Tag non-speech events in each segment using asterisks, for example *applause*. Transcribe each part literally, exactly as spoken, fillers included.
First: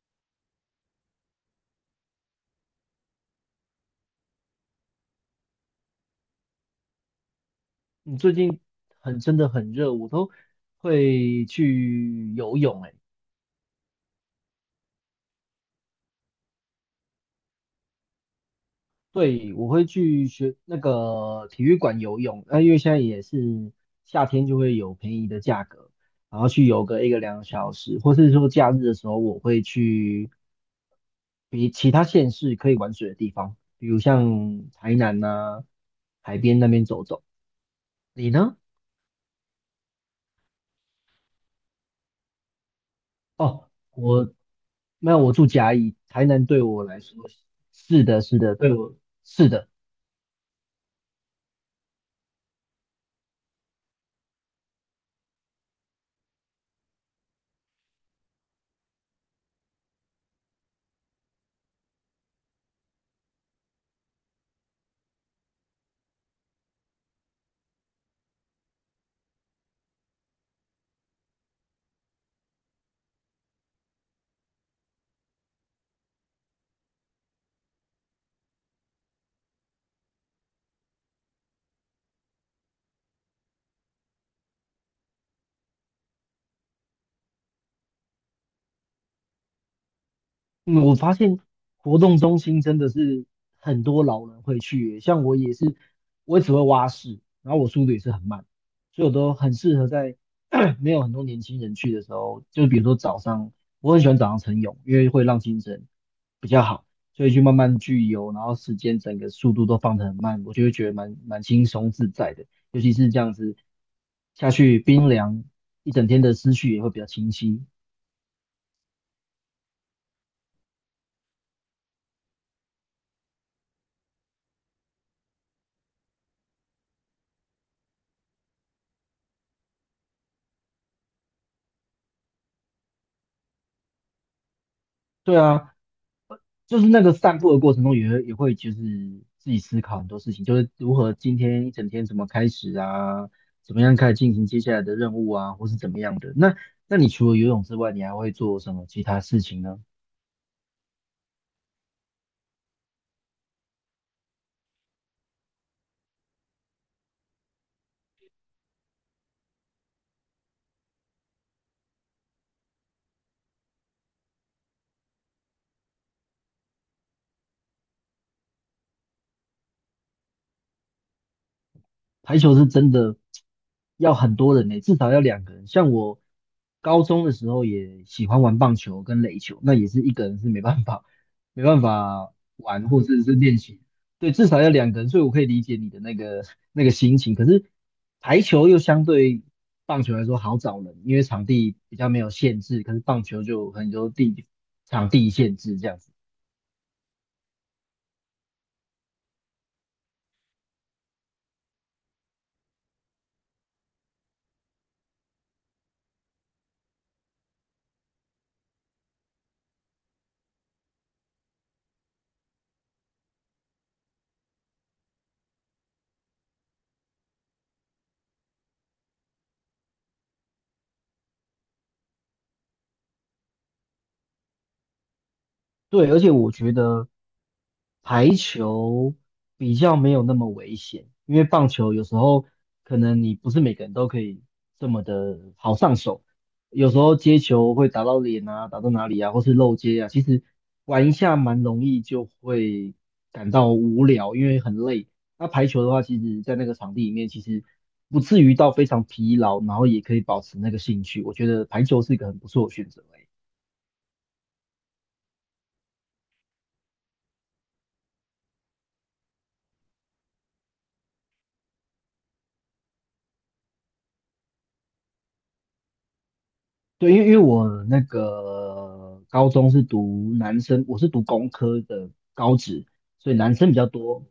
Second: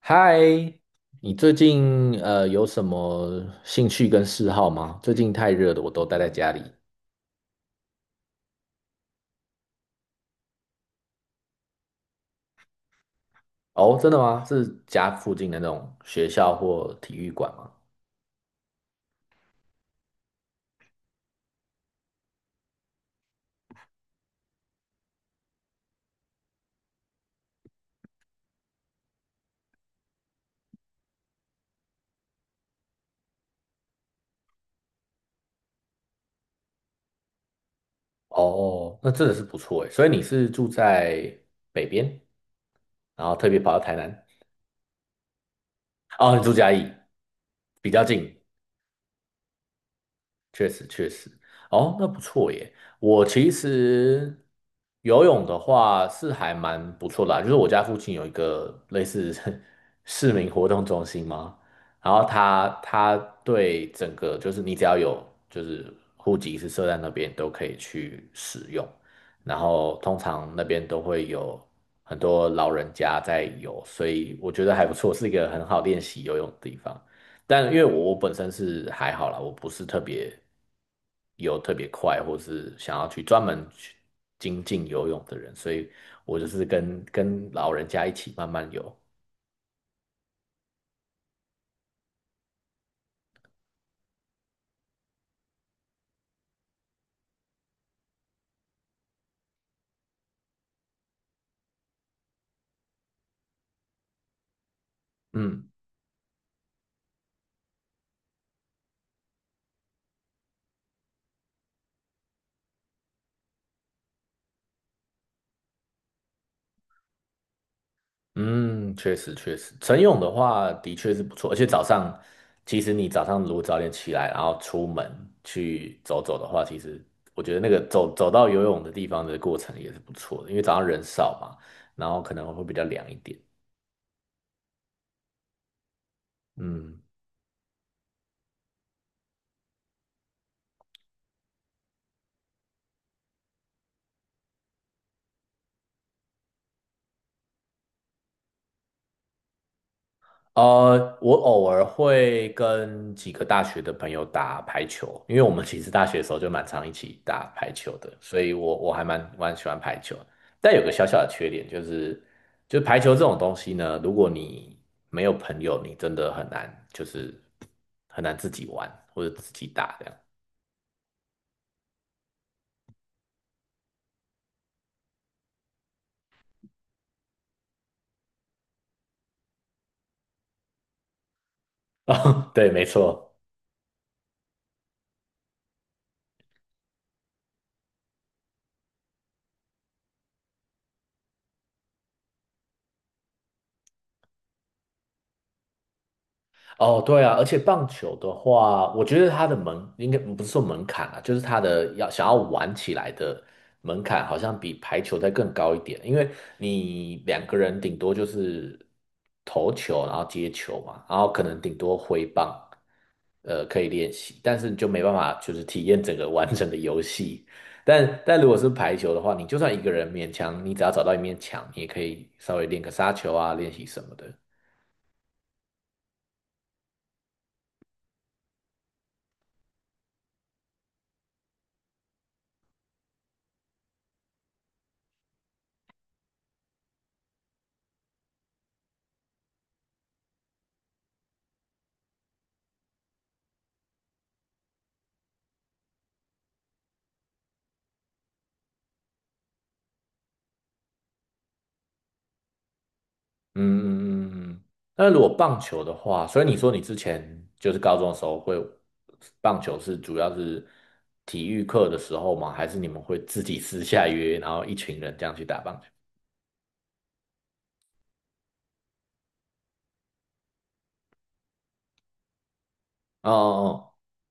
嗨，你最近呃有什么兴趣跟嗜好吗？最近太热了，我都待在家里。你最近很真的很热，我都会去游泳诶。哎哦，真的吗？是家附近的那种学校或体育馆吗？对，我会去学那个体育馆游泳，那、因为现在也是夏天，就会有便宜的价格，然后去游个一个两个小时，或是说假日的时候，我会去比其他县市可以玩水的地方，比如像台南呐、海边那边走走。你呢？哦，那真的是不错诶。所以你是住在北边，然后特别哦，跑到台南？我那我住甲乙，台哦，你南住对嘉我义，来说比较是的，近。是的，对我是的，确实确实，哦，那不错耶。我其实游泳的话是还蛮不错的啊，就是我家附近有一个类似 *laughs* 市民活动中心嘛，然后它它对，整个就是你只要有就是户籍是设在那边都可以去使用，然后通常那边都会有很多老人家在游，所以我觉得还不错，是一个很好练习游泳的地方。但因为我我本身是还好啦，我不是特别游特别快，或是想要去专门去精进游泳的人，所以我就是跟跟老人家一起慢慢游。嗯，我发现活动中心真的是很多老人会去耶像我也是，我也只会蛙式，然后我速度也是很慢，所以我都很适合在 *clears throat* 没有很多年轻人去的时候，就比如说早上，我很喜欢早上晨泳，因为会让精嗯神比较好，所以去慢慢去游，然后时间整个速度都放得很慢，我就会觉得蛮蛮轻松自在的，尤其是这样子下去冰凉，一整天的思绪也会比较清晰。嗯，确实确实，晨泳的话的确是不错，而且早上其实你早上如果早点起来，然后出门去走走的话，其实我觉得那个走走到游泳的地方的过程也是不错的，因为早上人少嘛，然后可能会比较凉一点。对啊，就是嗯。那个散步的过程中也会，也会就是自己思考很多事情，就是如何今天一整天怎么开始啊，怎么样开始进行接下来的任务啊，或是怎么样的。那那你除了游泳之外，你还会做什么其他事情呢？呃，我偶尔会跟几个大学的朋友打排球，因为我们其实大学的时候就蛮常一起打排球的，所以我我还蛮蛮喜欢排球。但有个小小的缺点就是，就排球这种东西呢，如果你没有朋友，你真的很难，就是很难自己玩或者自己打这样。排球是真的要很多人呢、至少要两个人。像我高中的时候也喜欢玩棒球跟垒球，那也是一个人是没办法，没办 *laughs* 法哦，对，没玩或者是错。练习。对，至少要两个人，所以我可以理解你的那个 *laughs* 那个心情。可是排球又相对棒球来说好找人，因为场地比较没有限制，可是棒球就有很多地场地限制这样子。哦，对啊，而且棒球的话，我觉得它的门应该不是说门槛啊，就是它的要想要玩起来的门槛，好像比排球再更高一点，因为你两个人顶多就是投球，然后接球嘛，然后可能顶多挥棒，呃，可以练习，但是你就没办法就是体验整个完整的游戏。但但如果是排球的话，你就算一个人勉强，你只要找到一面墙，你也可以稍微练个杀球啊，练习什么的。对，而且我觉得排球比较没有那么危险，因为棒球有时候可能你不是每个人都可以这么的好上手，有时候接球会打到脸啊，打到哪里啊，或是漏接啊，其实玩一下蛮容易就会感到无聊，因为很累。那排球的话，其实在那个场地里面，其实不至于到非常疲劳，然后也可以保持那个兴趣。我觉得排球是一个很不错的选择欸。嗯嗯嗯嗯，那如果棒球的话，所以你说你之前就是高中的时候会棒球是主要是体育课的时候吗？还是你们会自己私下约，然后一群人这样去打棒球？对，因为因为我那个高中是读男生，我是读工科的高职，哦哦所以男生比较哦，多。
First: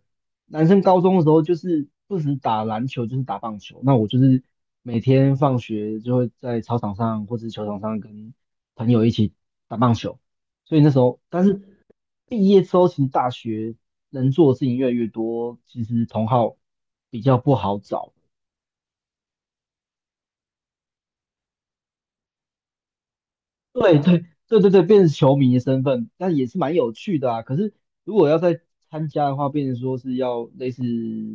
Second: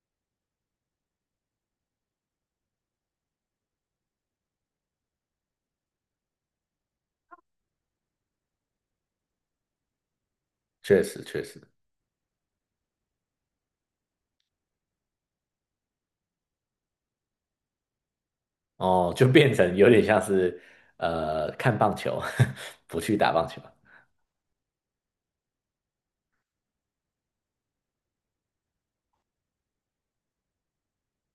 男生高中的时候就是不止打篮球，就是打棒球。那我就是每天放学就会在操场上或是球场上跟朋友一起打棒球。所以那时确候，实确但实，是毕业之后，其实大学能做的事情越来越多，其实同好比较不好找。哦，就变成有点像是呃看棒球，*laughs* 不去打棒球。对对对对对，变成球迷的身份，但也是蛮有趣的啊。可是如果要再参加的话，变成说是要类似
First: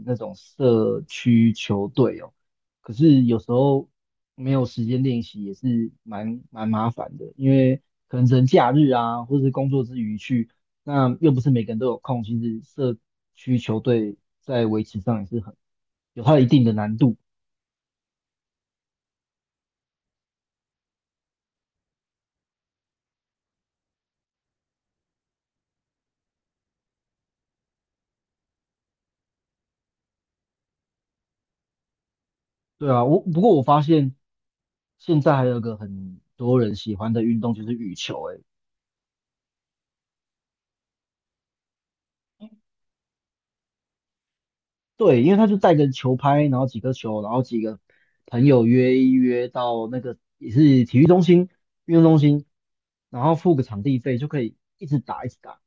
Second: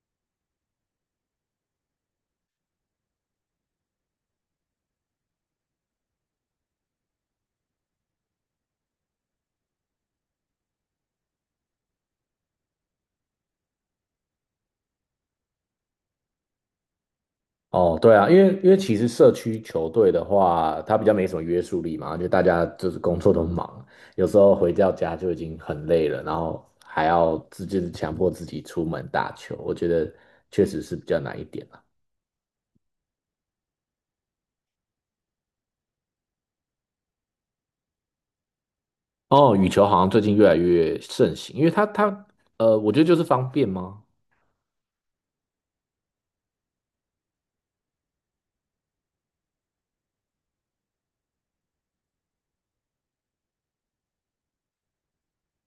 那种社区球队哦。可是有时候没有时间练习，也是蛮蛮麻烦的，因为可能只能假日啊，或者是工作之余去，那又不是每个人都有空。其实社区球队在维持上也是很有它一定的难度。哦，对啊，因为因为其实社区球队的话，它比较没什么约束力嘛，就大家就是工作都忙，有时候回到家就已经很累了，然后还要自就是强迫自己出门打球，我觉得确实是比较难一点啊。对啊，我不过我发现现在还有个很多人喜欢的运动就是羽球、欸，诶，哦，羽球好像最近越来越盛行，因为它它呃，我觉得就是方便吗？对，因为他就带个球拍，然后几个球，然后几个朋友约一约到那个也是体育中心、运动中心，然后付个场地费就可以一直打一直打，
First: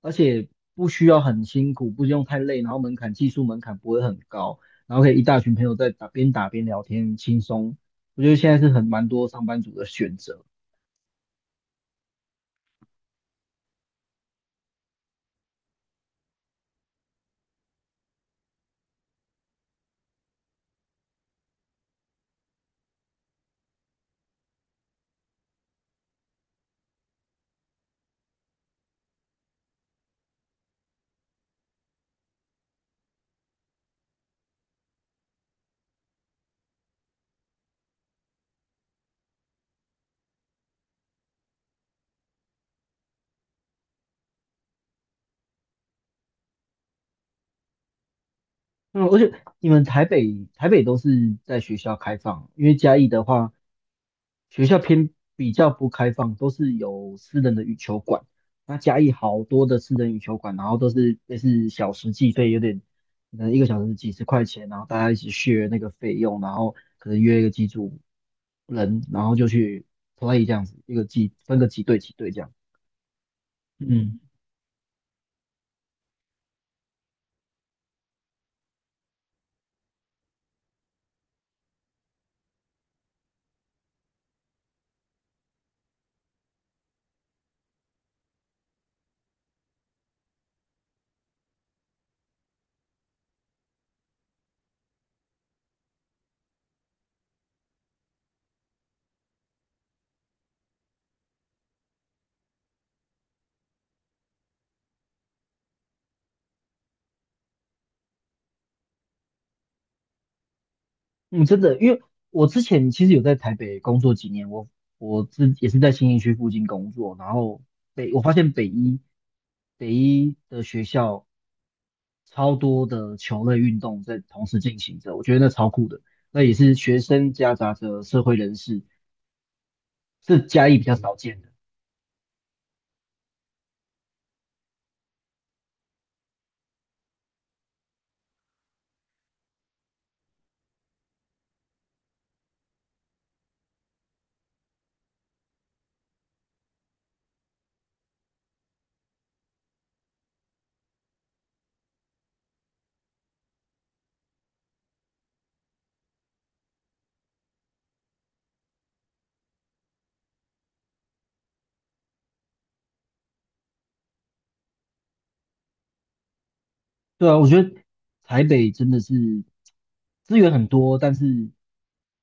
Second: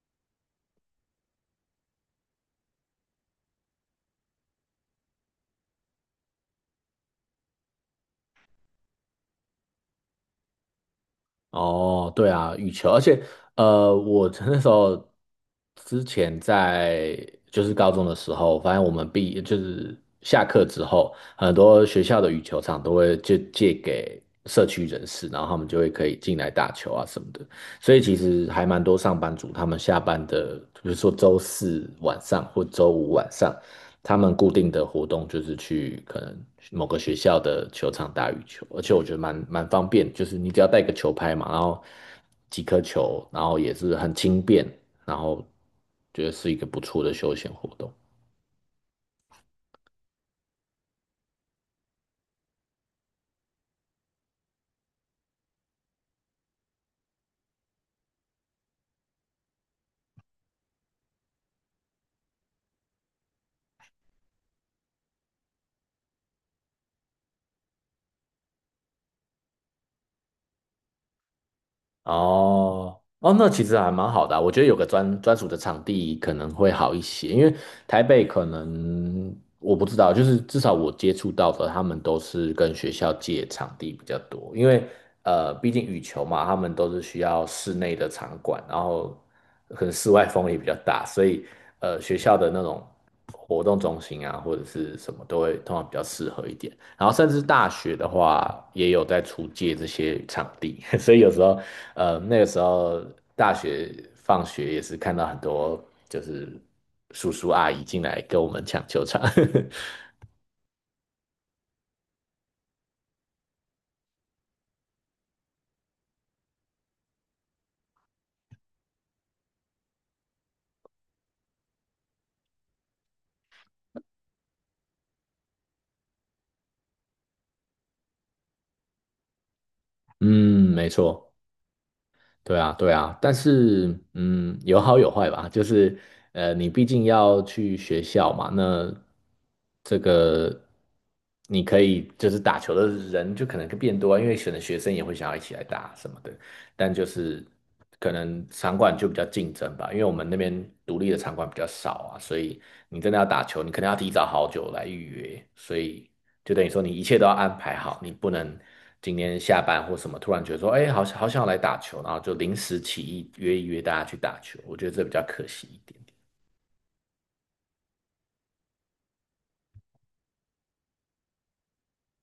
而且不需要很辛苦，不用太累，然后门槛技术门槛不会很高，然后可以一大群朋友在打边打边聊天，轻松。我觉得现在是很蛮多上班族的选择。哦，对啊，羽球，而且呃，我 *laughs* 那时候之前在就是高中的时候，发现我们毕就是下课之后，很多学校的羽球场都会就借给社区人士，然后他们就会可以进来打球啊什么的。所以其实还蛮多上班族，他们下班的，比如说周四晚上或周五晚上，他们固定的活动就是去可能某个学校的球场打羽球，而且我觉得蛮蛮方便，就是你只要带个球拍嘛，然后几颗球，然后也是很轻便，然后觉得是一个不错的休闲活动。嗯，而且你们台北台北都是在学校开放，因为嘉义的话，学校偏比较不开放，都是有私人的羽球馆。那嘉义好多的私人羽球馆，然后都是类是小时计费，有点可能一个小时几十块钱，然后大家一起 s 那个费用，然后可能约一个几组人，然后就去 play 这样子，一个几分个几队几队这样。哦哦，那其实还蛮嗯好的啊，我觉得有个专专属的场地可能会好一些，因为台北可能我不知道，就是至少我接触到的，他们都是跟学校借场地比较多，因为呃，毕竟羽球嘛，他们都是需要室内的场馆，然后可能室外风也比较大，所以呃，学校的那种。活动中心啊，或者是什么都会通常比较适合一点。然后甚至大学的话，也有在出借这些场地，*laughs* 所以有时候，呃，那个时候大学放学也是看到很多就是叔叔阿姨进来跟我们抢球场。嗯，真的，因为我之前其实有在台北工作几年，我我自也是在新义区附近工作，然后北我发现北一北一的学校超多的球类运动在同时进行着，我觉得那超酷的，那也是学生夹杂着社会人士，*laughs* 是嘉嗯，义比没较少错。见的。对啊，对啊，但是嗯，有好有坏吧。就是呃，你毕竟要去学校嘛，那这个你可以就是打球的人就可能变多啊，因为可能学生也会想要一起来打什么的。但就是可能场馆就比较竞争吧，因为我们那边独立的场馆比较少啊，所以你真的要打球，你可能要提早好久来预约，所以就等于说你一切都要安排好，你不能今天下班或什么突然觉得说，哎，好想好想来打球，然后就临时起意约一约大家去打球，我觉得这比较可惜一点点。对啊，我觉得台北真的是资源很多，但是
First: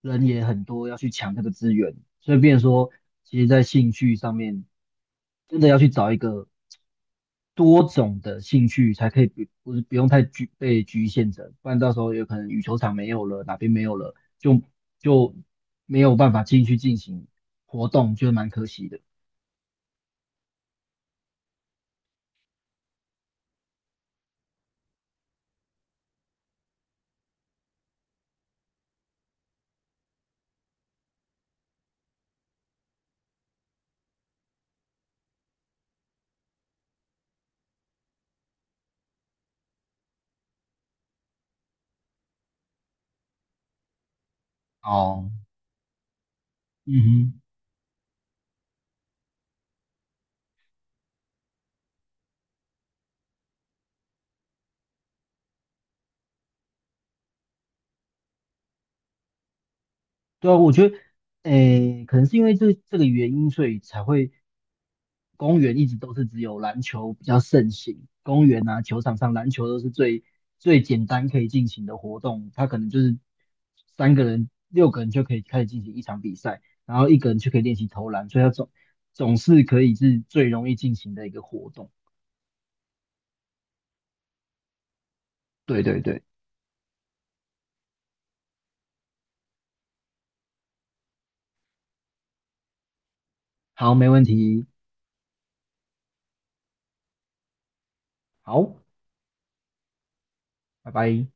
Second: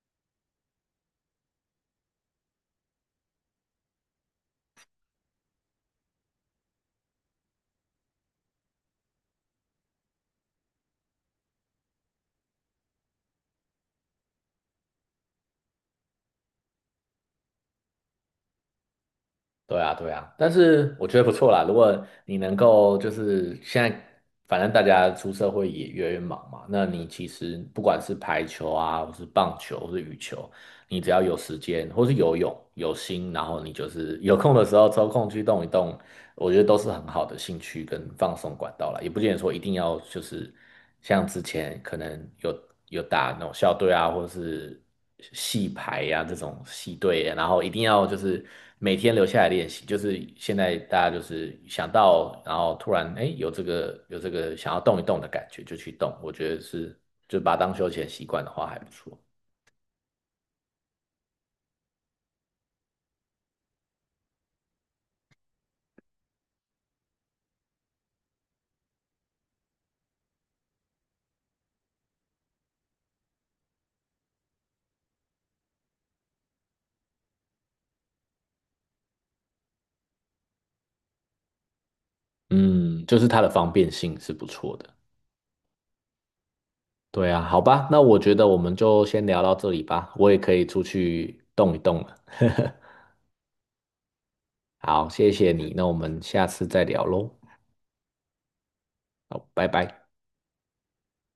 人也很多，要去抢这个资源，所以变成说，其实在兴趣上面，真的要去找一个多种的兴趣，才可以不不是不用太局被局限着，不然到时候有可能羽球场没有了，哪边没有了，就就没有办法进去进行活动，就蛮可惜的。对啊，对啊，但是我觉得不错啦，如果你能够就是现在，反正大家出社会也越来越忙嘛，那你其实不管是排球啊，或是棒球，或是羽球。你只要有时间，或是游泳，有心，然后你就是有空的时候抽空去动一动，我觉得都是很好的兴趣跟放松管道啦，也不见得说一定要就是像之前可能有有打那种校队啊，或者是哦，系排呀、这种系嗯队，哼。然后一定要就是每天留下来练习。就是现在大家就是想到，然后突然哎有这个有这个想要动一动的感觉就去动，我觉得是就把它当休闲习惯的话还不错。对啊，我觉得，诶，可能是因为这这个原因，所以才会公园一直都是只有篮球比较盛行。公园啊，球场上篮球都是最最简单可以进行的活动，它可能就是三个人、六个人就可以开始进行一场比赛，然后一个人就可以练习投篮，所以它总总是可以是最容易进行的一个活动。嗯，就是它的方便性是不错的。对对对，对啊，好吧，那我觉得我们就先聊到这里吧，我也可以出去动一动了。好，没问题，好，谢谢你，那我们下次再聊喽。好，好，拜拜。拜拜。